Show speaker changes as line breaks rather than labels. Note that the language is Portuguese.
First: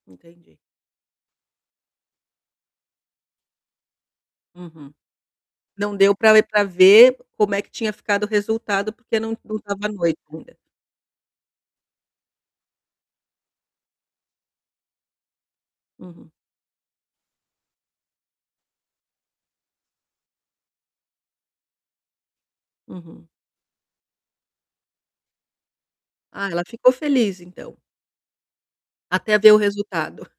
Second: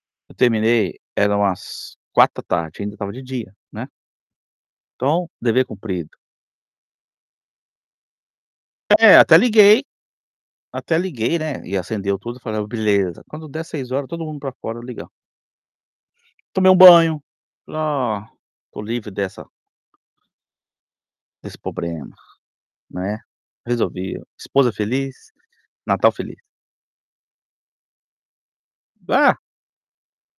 Eu
Entendi.
terminei, era umas 16:00, ainda, estava de dia, né.
Uhum,
Então, dever
não deu
cumprido.
pra pra ver como é que tinha ficado o resultado,
É,
porque não
até
não
liguei,
estava à noite ainda.
até liguei, né, e acendeu tudo, e falei: "Beleza, quando der 18:00, todo mundo para fora ligar".
Uhum.
Tomei um banho, "Ah, estou livre dessa" "desse problema.", né,
Uhum.
resolvi, esposa feliz, Natal feliz.
Ah, ela ficou feliz, então. Até
Ba
ver o resultado.